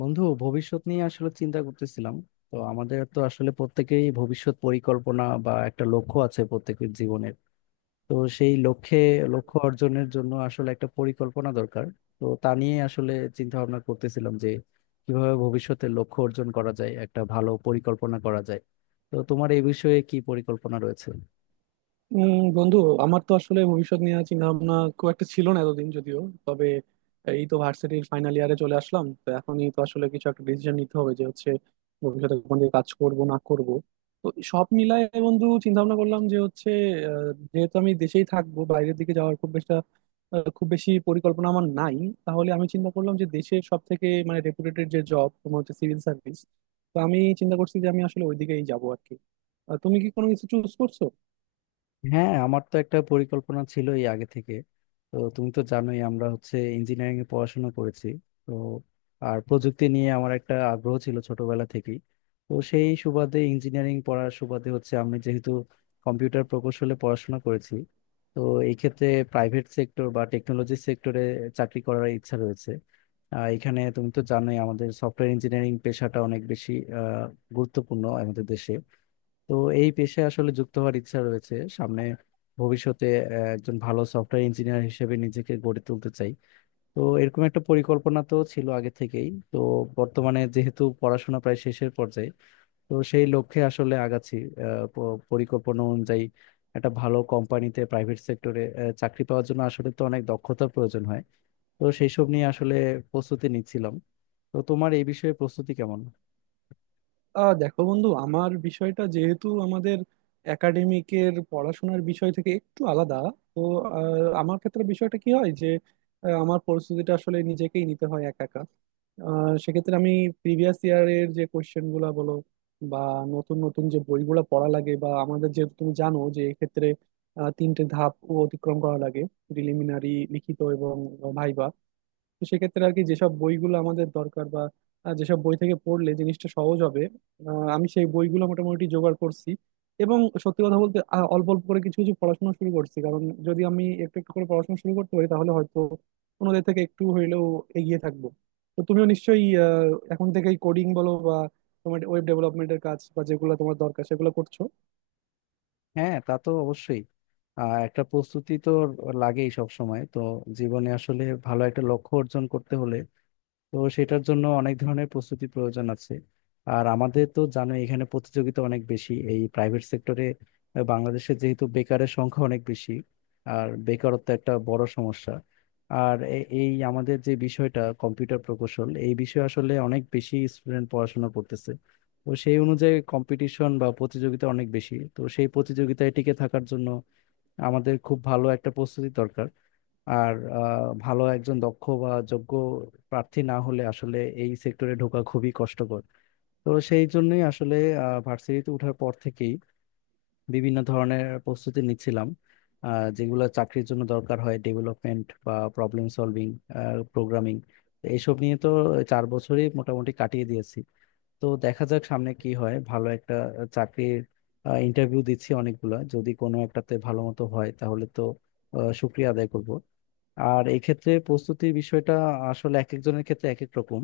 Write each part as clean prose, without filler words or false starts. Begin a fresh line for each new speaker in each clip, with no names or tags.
বন্ধু, ভবিষ্যৎ নিয়ে আসলে চিন্তা করতেছিলাম। তো আমাদের তো আসলে প্রত্যেকেই ভবিষ্যৎ পরিকল্পনা বা একটা লক্ষ্য আছে প্রত্যেকের জীবনের। তো সেই লক্ষ্যে লক্ষ্য অর্জনের জন্য আসলে একটা পরিকল্পনা দরকার। তো তা নিয়ে আসলে চিন্তা ভাবনা করতেছিলাম যে কিভাবে ভবিষ্যতে লক্ষ্য অর্জন করা যায়, একটা ভালো পরিকল্পনা করা যায়। তো তোমার এই বিষয়ে কি পরিকল্পনা রয়েছে?
উম বন্ধু, আমার তো আসলে ভবিষ্যৎ নিয়ে চিন্তা ভাবনা খুব একটা ছিল না এতদিন যদিও। তবে এই তো ভার্সিটির ফাইনাল ইয়ারে চলে আসলাম, তো এখনই তো আসলে কিছু একটা ডিসিশন নিতে হবে যে হচ্ছে ভবিষ্যতে কোন দিকে কাজ করব না করব। তো সব মিলায় বন্ধু চিন্তা ভাবনা করলাম যে হচ্ছে যেহেতু আমি দেশেই থাকবো, বাইরের দিকে যাওয়ার খুব বেশি পরিকল্পনা আমার নাই। তাহলে আমি চিন্তা করলাম যে দেশের সব থেকে মানে রেপুটেটেড যে জব তোমার হচ্ছে সিভিল সার্ভিস, তো আমি চিন্তা করছি যে আমি আসলে ওইদিকেই যাবো আর কি। তুমি কি কোনো কিছু চুজ করছো?
হ্যাঁ, আমার তো একটা পরিকল্পনা ছিল এই আগে থেকে। তো তুমি তো জানোই আমরা হচ্ছে ইঞ্জিনিয়ারিং এ পড়াশোনা করেছি। তো আর প্রযুক্তি নিয়ে আমার একটা আগ্রহ ছিল ছোটবেলা থেকেই। তো সেই সুবাদে ইঞ্জিনিয়ারিং পড়ার সুবাদে হচ্ছে আমি যেহেতু কম্পিউটার প্রকৌশলে পড়াশোনা করেছি, তো এই ক্ষেত্রে প্রাইভেট সেক্টর বা টেকনোলজি সেক্টরে চাকরি করার ইচ্ছা রয়েছে। এখানে তুমি তো জানোই আমাদের সফটওয়্যার ইঞ্জিনিয়ারিং পেশাটা অনেক বেশি গুরুত্বপূর্ণ আমাদের দেশে। তো এই পেশায় আসলে যুক্ত হওয়ার ইচ্ছা রয়েছে সামনে ভবিষ্যতে। একজন ভালো সফটওয়্যার ইঞ্জিনিয়ার হিসেবে নিজেকে গড়ে তুলতে চাই। তো এরকম একটা পরিকল্পনা তো ছিল আগে থেকেই। তো বর্তমানে যেহেতু পড়াশোনা প্রায় শেষের পর্যায়ে, তো সেই লক্ষ্যে আসলে আগাচ্ছি। পরিকল্পনা অনুযায়ী একটা ভালো কোম্পানিতে প্রাইভেট সেক্টরে চাকরি পাওয়ার জন্য আসলে তো অনেক দক্ষতার প্রয়োজন হয়। তো সেই সব নিয়ে আসলে প্রস্তুতি নিচ্ছিলাম। তো তোমার এই বিষয়ে প্রস্তুতি কেমন?
দেখো বন্ধু, আমার বিষয়টা যেহেতু আমাদের একাডেমিকের পড়াশোনার বিষয় থেকে একটু আলাদা, তো আহ, আমার ক্ষেত্রে বিষয়টা কি হয় যে আমার পরিস্থিতিটা আসলে নিজেকেই নিতে হয় একা একা। সেক্ষেত্রে আমি প্রিভিয়াস ইয়ারের যে কোয়েশ্চেন গুলা বলো বা নতুন নতুন যে বইগুলো পড়া লাগে, বা আমাদের যেহেতু তুমি জানো যে এক্ষেত্রে 3টে ধাপ অতিক্রম করা লাগে: প্রিলিমিনারি, লিখিত এবং ভাইবা। তো সেক্ষেত্রে আর কি যেসব বইগুলো আমাদের দরকার বা যেসব বই থেকে পড়লে জিনিসটা সহজ হবে, আহ, আমি সেই বইগুলো মোটামুটি জোগাড় করছি। এবং সত্যি কথা বলতে অল্প অল্প করে কিছু কিছু পড়াশোনা শুরু করছি, কারণ যদি আমি একটু একটু করে পড়াশোনা শুরু করতে পারি তাহলে হয়তো অন্যদের থেকে একটু হইলেও এগিয়ে থাকবো। তো তুমিও নিশ্চয়ই এখন থেকেই কোডিং বলো বা তোমার ওয়েব ডেভেলপমেন্টের কাজ বা যেগুলো তোমার দরকার সেগুলো করছো।
হ্যাঁ, তা তো অবশ্যই। একটা প্রস্তুতি তো লাগেই সব সময়, তো জীবনে আসলে ভালো একটা লক্ষ্য অর্জন করতে হলে, তো সেটার জন্য অনেক ধরনের প্রস্তুতি প্রয়োজন আছে। আর আমাদের তো জানো এখানে প্রতিযোগিতা অনেক বেশি এই প্রাইভেট সেক্টরে। বাংলাদেশে যেহেতু বেকারের সংখ্যা অনেক বেশি, আর বেকারত্ব একটা বড় সমস্যা। আর এই আমাদের যে বিষয়টা কম্পিউটার প্রকৌশল, এই বিষয়ে আসলে অনেক বেশি স্টুডেন্ট পড়াশোনা করতেছে। তো সেই অনুযায়ী কম্পিটিশন বা প্রতিযোগিতা অনেক বেশি, তো সেই প্রতিযোগিতায় টিকে থাকার জন্য আমাদের খুব ভালো একটা প্রস্তুতি দরকার। আর ভালো একজন দক্ষ বা যোগ্য প্রার্থী না হলে আসলে এই সেক্টরে ঢোকা খুবই কষ্টকর। তো সেই জন্যই আসলে ভার্সিটিতে ওঠার পর থেকেই বিভিন্ন ধরনের প্রস্তুতি নিচ্ছিলাম। যেগুলো চাকরির জন্য দরকার হয়, ডেভেলপমেন্ট বা প্রবলেম সলভিং, প্রোগ্রামিং, এইসব নিয়ে তো 4 বছরই মোটামুটি কাটিয়ে দিয়েছি। তো দেখা যাক সামনে কি হয়। ভালো একটা চাকরির ইন্টারভিউ দিচ্ছি অনেকগুলা, যদি কোনো একটাতে ভালো মতো হয় তাহলে তো শুক্রিয়া আদায় করব। আর এই ক্ষেত্রে প্রস্তুতির বিষয়টা আসলে এক একজনের ক্ষেত্রে এক এক রকম।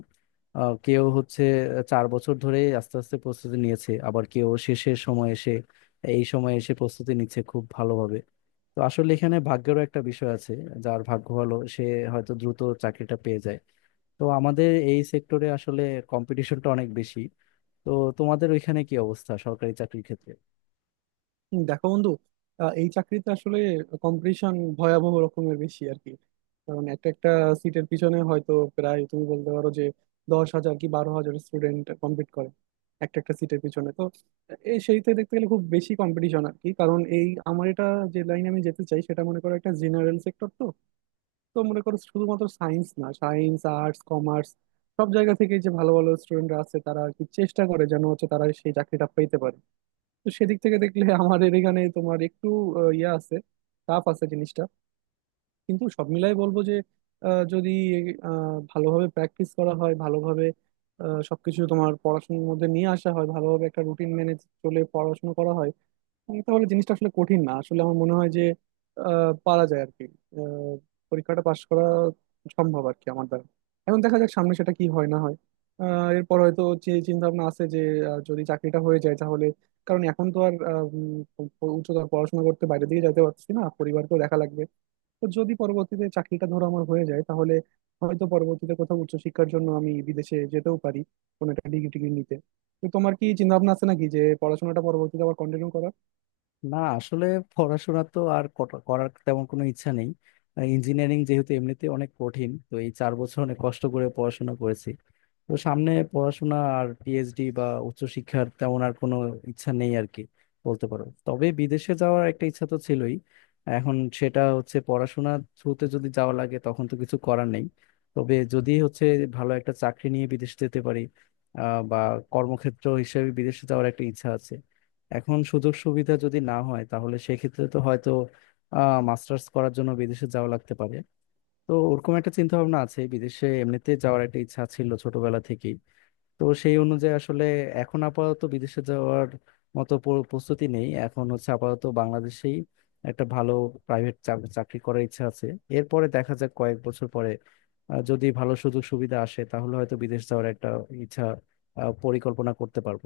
কেউ হচ্ছে 4 বছর ধরে আস্তে আস্তে প্রস্তুতি নিয়েছে, আবার কেউ শেষের সময় এসে এই সময় এসে প্রস্তুতি নিচ্ছে খুব ভালোভাবে। তো আসলে এখানে ভাগ্যেরও একটা বিষয় আছে। যার ভাগ্য ভালো সে হয়তো দ্রুত চাকরিটা পেয়ে যায়। তো আমাদের এই সেক্টরে আসলে কম্পিটিশনটা অনেক বেশি। তো তোমাদের ওইখানে কি অবস্থা সরকারি চাকরির ক্ষেত্রে?
হুম, দেখো বন্ধু, এই চাকরিতে আসলে কম্পিটিশন ভয়াবহ রকমের বেশি আর কি। কারণ একটা একটা সিটের পিছনে হয়তো প্রায় তুমি বলতে পারো যে 10 হাজার কি 12 হাজার স্টুডেন্ট কম্পিট করে একটা একটা সিটের পিছনে। তো এই সেইতে দেখতে গেলে খুব বেশি কম্পিটিশন আর কি, কারণ এই আমার এটা যে লাইনে আমি যেতে চাই সেটা মনে করো একটা জেনারেল সেক্টর। তো তো মনে করো শুধুমাত্র সায়েন্স না, সায়েন্স আর্টস কমার্স সব জায়গা থেকে যে ভালো ভালো স্টুডেন্টরা আছে তারা আর কি চেষ্টা করে যেন হচ্ছে তারা সেই চাকরিটা পেতে পারে। তো সেদিক থেকে দেখলে আমাদের এখানে তোমার একটু ইয়ে আছে, টাফ আছে জিনিসটা। কিন্তু সব মিলাই বলবো যে যদি ভালোভাবে প্র্যাকটিস করা হয়, ভালোভাবে সবকিছু তোমার পড়াশোনার মধ্যে নিয়ে আসা হয়, ভালোভাবে একটা রুটিন মেনে চলে পড়াশোনা করা হয়, তাহলে জিনিসটা আসলে কঠিন না। আসলে আমার মনে হয় যে পারা যায় আর কি। আহ, পরীক্ষাটা পাশ করা সম্ভব আর কি আমার দ্বারা। এখন দেখা যাক সামনে সেটা কি হয় না হয়। এরপর হয়তো যে চিন্তা ভাবনা আছে যে যদি চাকরিটা হয়ে যায় তাহলে, কারণ এখন তো আর উচ্চতর পড়াশোনা করতে বাইরে দিকে যেতে পারছি না, পরিবারকেও দেখা লাগবে। তো যদি পরবর্তীতে চাকরিটা ধরো আমার হয়ে যায় তাহলে হয়তো পরবর্তীতে কোথাও উচ্চশিক্ষার জন্য আমি বিদেশে যেতেও পারি কোনো একটা ডিগ্রি টিগ্রি নিতে। তো তোমার কি চিন্তা ভাবনা আছে নাকি যে পড়াশোনাটা পরবর্তীতে আবার কন্টিনিউ করার?
না আসলে পড়াশোনা তো আর করার তেমন কোনো ইচ্ছা নেই। ইঞ্জিনিয়ারিং যেহেতু এমনিতে অনেক কঠিন, তো এই 4 বছর অনেক কষ্ট করে পড়াশোনা করেছি। তো সামনে পড়াশোনা আর পিএইচডি বা উচ্চশিক্ষার তেমন আর কোনো ইচ্ছা নেই আর কি, বলতে পারো। তবে বিদেশে যাওয়ার একটা ইচ্ছা তো ছিলই। এখন সেটা হচ্ছে পড়াশোনা থ্রুতে যদি যাওয়া লাগে তখন তো কিছু করার নেই। তবে যদি হচ্ছে ভালো একটা চাকরি নিয়ে বিদেশে যেতে পারি, বা কর্মক্ষেত্র হিসেবে বিদেশে যাওয়ার একটা ইচ্ছা আছে। এখন সুযোগ সুবিধা যদি না হয় তাহলে সেক্ষেত্রে তো হয়তো মাস্টার্স করার জন্য বিদেশে যাওয়া লাগতে পারে। তো ওরকম একটা চিন্তা ভাবনা আছে। বিদেশে এমনিতে যাওয়ার একটা ইচ্ছা ছিল ছোটবেলা থেকেই। তো সেই অনুযায়ী আসলে এখন আপাতত বিদেশে যাওয়ার মতো প্রস্তুতি নেই। এখন হচ্ছে আপাতত বাংলাদেশেই একটা ভালো প্রাইভেট চাকরি করার ইচ্ছা আছে। এরপরে দেখা যাক কয়েক বছর পরে যদি ভালো সুযোগ সুবিধা আসে তাহলে হয়তো বিদেশ যাওয়ার একটা ইচ্ছা, পরিকল্পনা করতে পারবো।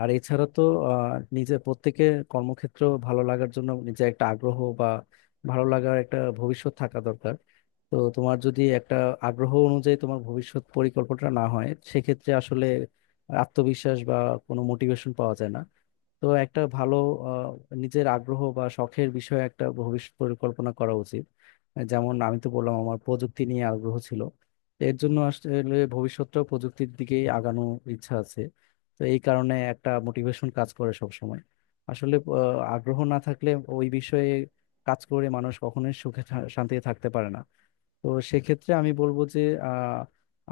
আর এছাড়া তো আহ, নিজে প্রত্যেকে কর্মক্ষেত্র ভালো লাগার জন্য নিজে একটা আগ্রহ বা ভালো লাগার একটা ভবিষ্যৎ থাকা দরকার। তো তোমার যদি একটা আগ্রহ অনুযায়ী তোমার ভবিষ্যৎ পরিকল্পনা না হয় সেক্ষেত্রে আসলে আত্মবিশ্বাস বা কোনো মোটিভেশন পাওয়া যায় না। তো একটা ভালো নিজের আগ্রহ বা শখের বিষয়ে একটা ভবিষ্যৎ পরিকল্পনা করা উচিত। যেমন আমি তো বললাম আমার প্রযুক্তি নিয়ে আগ্রহ ছিল, তো এর জন্য আসলে ভবিষ্যৎটাও প্রযুক্তির দিকেই আগানো ইচ্ছা আছে। তো এই কারণে একটা মোটিভেশন কাজ করে সব সময়। আসলে আগ্রহ না থাকলে ওই বিষয়ে কাজ করে মানুষ কখনোই সুখে শান্তিতে থাকতে পারে না। তো সেক্ষেত্রে আমি বলবো যে আহ,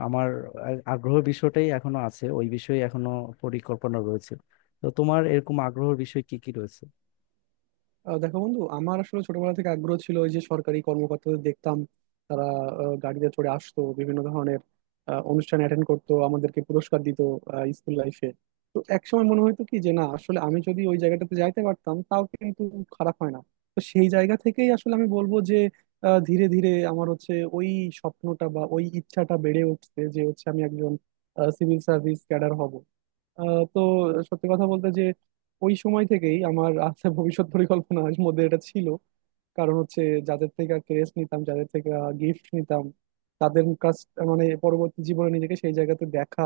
আমার আগ্রহ বিষয়টাই এখনো আছে, ওই বিষয়ে এখনো পরিকল্পনা রয়েছে। তো তোমার এরকম আগ্রহের বিষয় কি কি রয়েছে?
দেখো বন্ধু, আমার আসলে ছোটবেলা থেকে আগ্রহ ছিল ওই যে সরকারি কর্মকর্তাদের দেখতাম তারা গাড়িতে চড়ে আসতো, বিভিন্ন ধরনের অনুষ্ঠান অ্যাটেন্ড করতো, আমাদেরকে পুরস্কার দিত স্কুল লাইফে। তো একসময় মনে হতো কি যে না আসলে আমি যদি ওই জায়গাটাতে যাইতে পারতাম তাও কিন্তু খারাপ হয় না। তো সেই জায়গা থেকেই আসলে আমি বলবো যে ধীরে ধীরে আমার হচ্ছে ওই স্বপ্নটা বা ওই ইচ্ছাটা বেড়ে উঠছে যে হচ্ছে আমি একজন সিভিল সার্ভিস ক্যাডার হব। তো সত্যি কথা বলতে যে ওই সময় থেকেই আমার আছে ভবিষ্যৎ পরিকল্পনার মধ্যে এটা ছিল। কারণ হচ্ছে যাদের থেকে ক্রেজ নিতাম, যাদের থেকে গিফট নিতাম তাদের কাছ, মানে পরবর্তী জীবনে নিজেকে সেই জায়গাতে দেখা,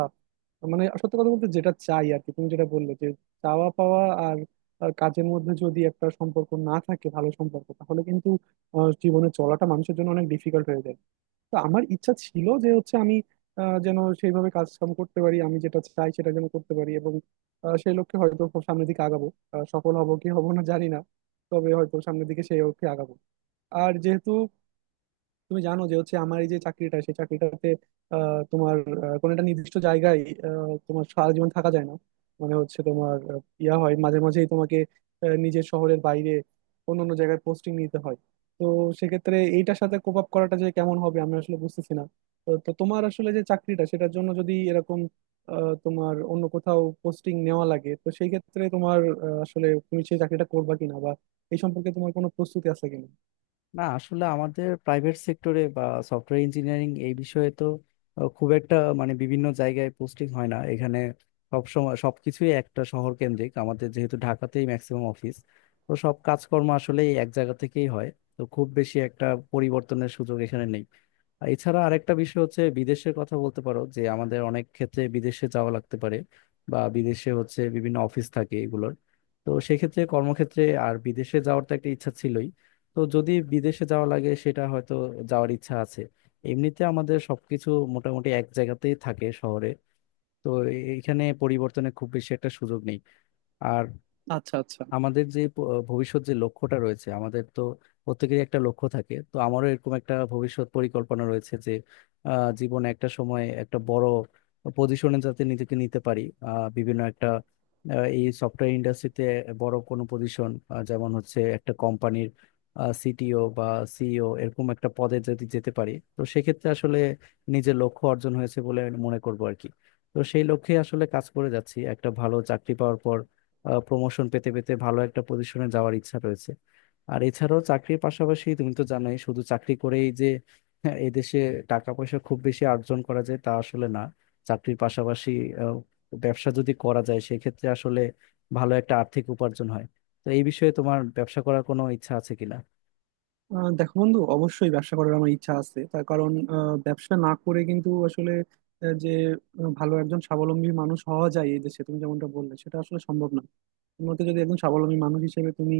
মানে সত্যি কথা বলতে যেটা চাই আর কি। তুমি যেটা বললে যে চাওয়া পাওয়া আর কাজের মধ্যে যদি একটা সম্পর্ক না থাকে, ভালো সম্পর্ক, তাহলে কিন্তু জীবনে চলাটা মানুষের জন্য অনেক ডিফিকাল্ট হয়ে যায়। তো আমার ইচ্ছা ছিল যে হচ্ছে আমি যেন সেইভাবে কাজ কাম করতে পারি, আমি যেটা চাই সেটা যেন করতে পারি, এবং সেই লক্ষ্যে হয়তো খুব সামনের দিকে আগাবো। সফল হব কি হব না জানি না, তবে হয়তো সামনের দিকে সেই লক্ষ্যে আগাবো। আর যেহেতু তুমি জানো যে হচ্ছে আমার এই যে চাকরিটা, সেই চাকরিটাতে আহ, তোমার কোনো একটা নির্দিষ্ট জায়গায় তোমার সারা জীবন থাকা যায় না। মানে হচ্ছে তোমার ইয়া হয়, মাঝে মাঝেই তোমাকে নিজের শহরের বাইরে অন্য অন্য জায়গায় পোস্টিং নিতে হয়। তো সেক্ষেত্রে এইটার সাথে কোপ আপ করাটা যে কেমন হবে আমি আসলে বুঝতেছি না। তো তো তোমার আসলে যে চাকরিটা সেটার জন্য যদি এরকম তোমার অন্য কোথাও পোস্টিং নেওয়া লাগে, তো সেই ক্ষেত্রে তোমার আসলে তুমি সেই চাকরিটা করবা কিনা বা এই সম্পর্কে তোমার কোনো প্রস্তুতি আছে কিনা?
না আসলে আমাদের প্রাইভেট সেক্টরে বা সফটওয়্যার ইঞ্জিনিয়ারিং এই বিষয়ে তো খুব একটা মানে বিভিন্ন জায়গায় পোস্টিং হয় না এখানে। সব সময় সবকিছুই একটা শহর কেন্দ্রিক, আমাদের যেহেতু ঢাকাতেই ম্যাক্সিমাম অফিস। তো সব কাজকর্ম আসলে এক জায়গা থেকেই হয়। তো খুব বেশি একটা পরিবর্তনের সুযোগ এখানে নেই। আর এছাড়া আরেকটা বিষয় হচ্ছে বিদেশের কথা বলতে পারো যে আমাদের অনেক ক্ষেত্রে বিদেশে যাওয়া লাগতে পারে, বা বিদেশে হচ্ছে বিভিন্ন অফিস থাকে এগুলোর। তো সেক্ষেত্রে কর্মক্ষেত্রে আর বিদেশে যাওয়ার তো একটা ইচ্ছা ছিলই। তো যদি বিদেশে যাওয়া লাগে সেটা হয়তো যাওয়ার ইচ্ছা আছে। এমনিতে আমাদের সবকিছু মোটামুটি এক জায়গাতেই থাকে শহরে। তো এখানে পরিবর্তনের খুব বেশি একটা সুযোগ নেই। আর
আচ্ছা, আচ্ছা।
আমাদের যে ভবিষ্যৎ যে লক্ষ্যটা রয়েছে আমাদের, তো প্রত্যেকেরই একটা লক্ষ্য থাকে, তো আমারও এরকম একটা ভবিষ্যৎ পরিকল্পনা রয়েছে যে জীবনে একটা সময় একটা বড় পজিশনে যাতে নিজেকে নিতে পারি। বিভিন্ন একটা এই সফটওয়্যার ইন্ডাস্ট্রিতে বড় কোনো পজিশন, যেমন হচ্ছে একটা কোম্পানির সিটিও বা সিইও, এরকম একটা পদে যদি যেতে পারি তো সেক্ষেত্রে আসলে নিজের লক্ষ্য অর্জন হয়েছে বলে মনে করবো আর কি। তো সেই লক্ষ্যে আসলে কাজ করে যাচ্ছি, একটা ভালো চাকরি পাওয়ার পর প্রমোশন পেতে পেতে ভালো একটা পজিশনে যাওয়ার ইচ্ছা রয়েছে। আর এছাড়াও চাকরির পাশাপাশি তুমি তো জানোই শুধু চাকরি করেই যে হ্যাঁ, এদেশে টাকা পয়সা খুব বেশি অর্জন করা যায় তা আসলে না। চাকরির পাশাপাশি আহ, ব্যবসা যদি করা যায় সেক্ষেত্রে আসলে ভালো একটা আর্থিক উপার্জন হয়। তো এই বিষয়ে তোমার ব্যবসা করার কোনো ইচ্ছা আছে কিনা?
দেখো বন্ধু, অবশ্যই ব্যবসা করার আমার ইচ্ছা আছে। তার কারণ ব্যবসা না করে কিন্তু আসলে আহ, যে ভালো একজন স্বাবলম্বী মানুষ হওয়া যায় এই দেশে তুমি যেমনটা বললে সেটা আসলে সম্ভব না। তোমার মতে যদি একজন স্বাবলম্বী মানুষ হিসেবে তুমি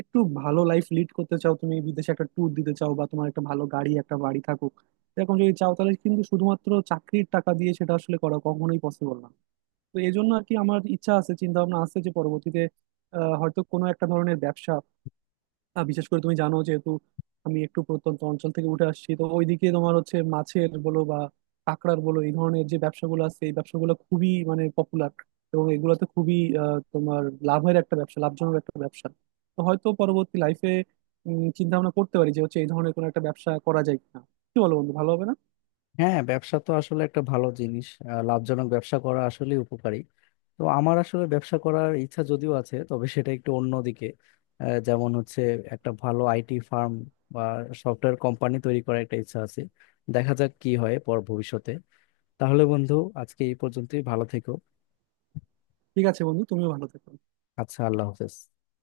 একটু ভালো লাইফ লিড করতে চাও, তুমি বিদেশে একটা ট্যুর দিতে চাও, বা তোমার একটা ভালো গাড়ি একটা বাড়ি থাকুক, এরকম যদি চাও তাহলে কিন্তু শুধুমাত্র চাকরির টাকা দিয়ে সেটা আসলে করা কখনোই পসিবল না। তো এই জন্য আর কি আমার ইচ্ছা আছে, চিন্তা ভাবনা আছে যে পরবর্তীতে হয়তো কোনো একটা ধরনের ব্যবসা, বিশেষ করে তুমি জানো যেহেতু আমি একটু প্রত্যন্ত অঞ্চল থেকে উঠে আসছি, তো ওইদিকে তোমার হচ্ছে মাছের বলো বা কাঁকড়ার বলো এই ধরনের যে ব্যবসাগুলো আছে, এই ব্যবসাগুলো খুবই মানে পপুলার। এবং এগুলোতে খুবই আহ, তোমার লাভের একটা ব্যবসা, লাভজনক একটা ব্যবসা। তো হয়তো পরবর্তী লাইফে চিন্তা ভাবনা করতে পারি যে হচ্ছে এই ধরনের কোনো একটা ব্যবসা করা যায় কিনা। কি বলো বন্ধু, ভালো হবে না?
হ্যাঁ, ব্যবসা তো আসলে একটা ভালো জিনিস। লাভজনক ব্যবসা করা আসলে উপকারী। তো আমার আসলে ব্যবসা করার ইচ্ছা যদিও আছে, তবে সেটা একটু অন্যদিকে। যেমন হচ্ছে একটা ভালো আইটি ফার্ম বা সফটওয়্যার কোম্পানি তৈরি করার একটা ইচ্ছা আছে। দেখা যাক কি হয় পর ভবিষ্যতে। তাহলে বন্ধু, আজকে এই পর্যন্তই, ভালো থেকো।
ঠিক আছে বন্ধু, তুমিও ভালো থেকো।
আচ্ছা, আল্লাহ হাফেজ।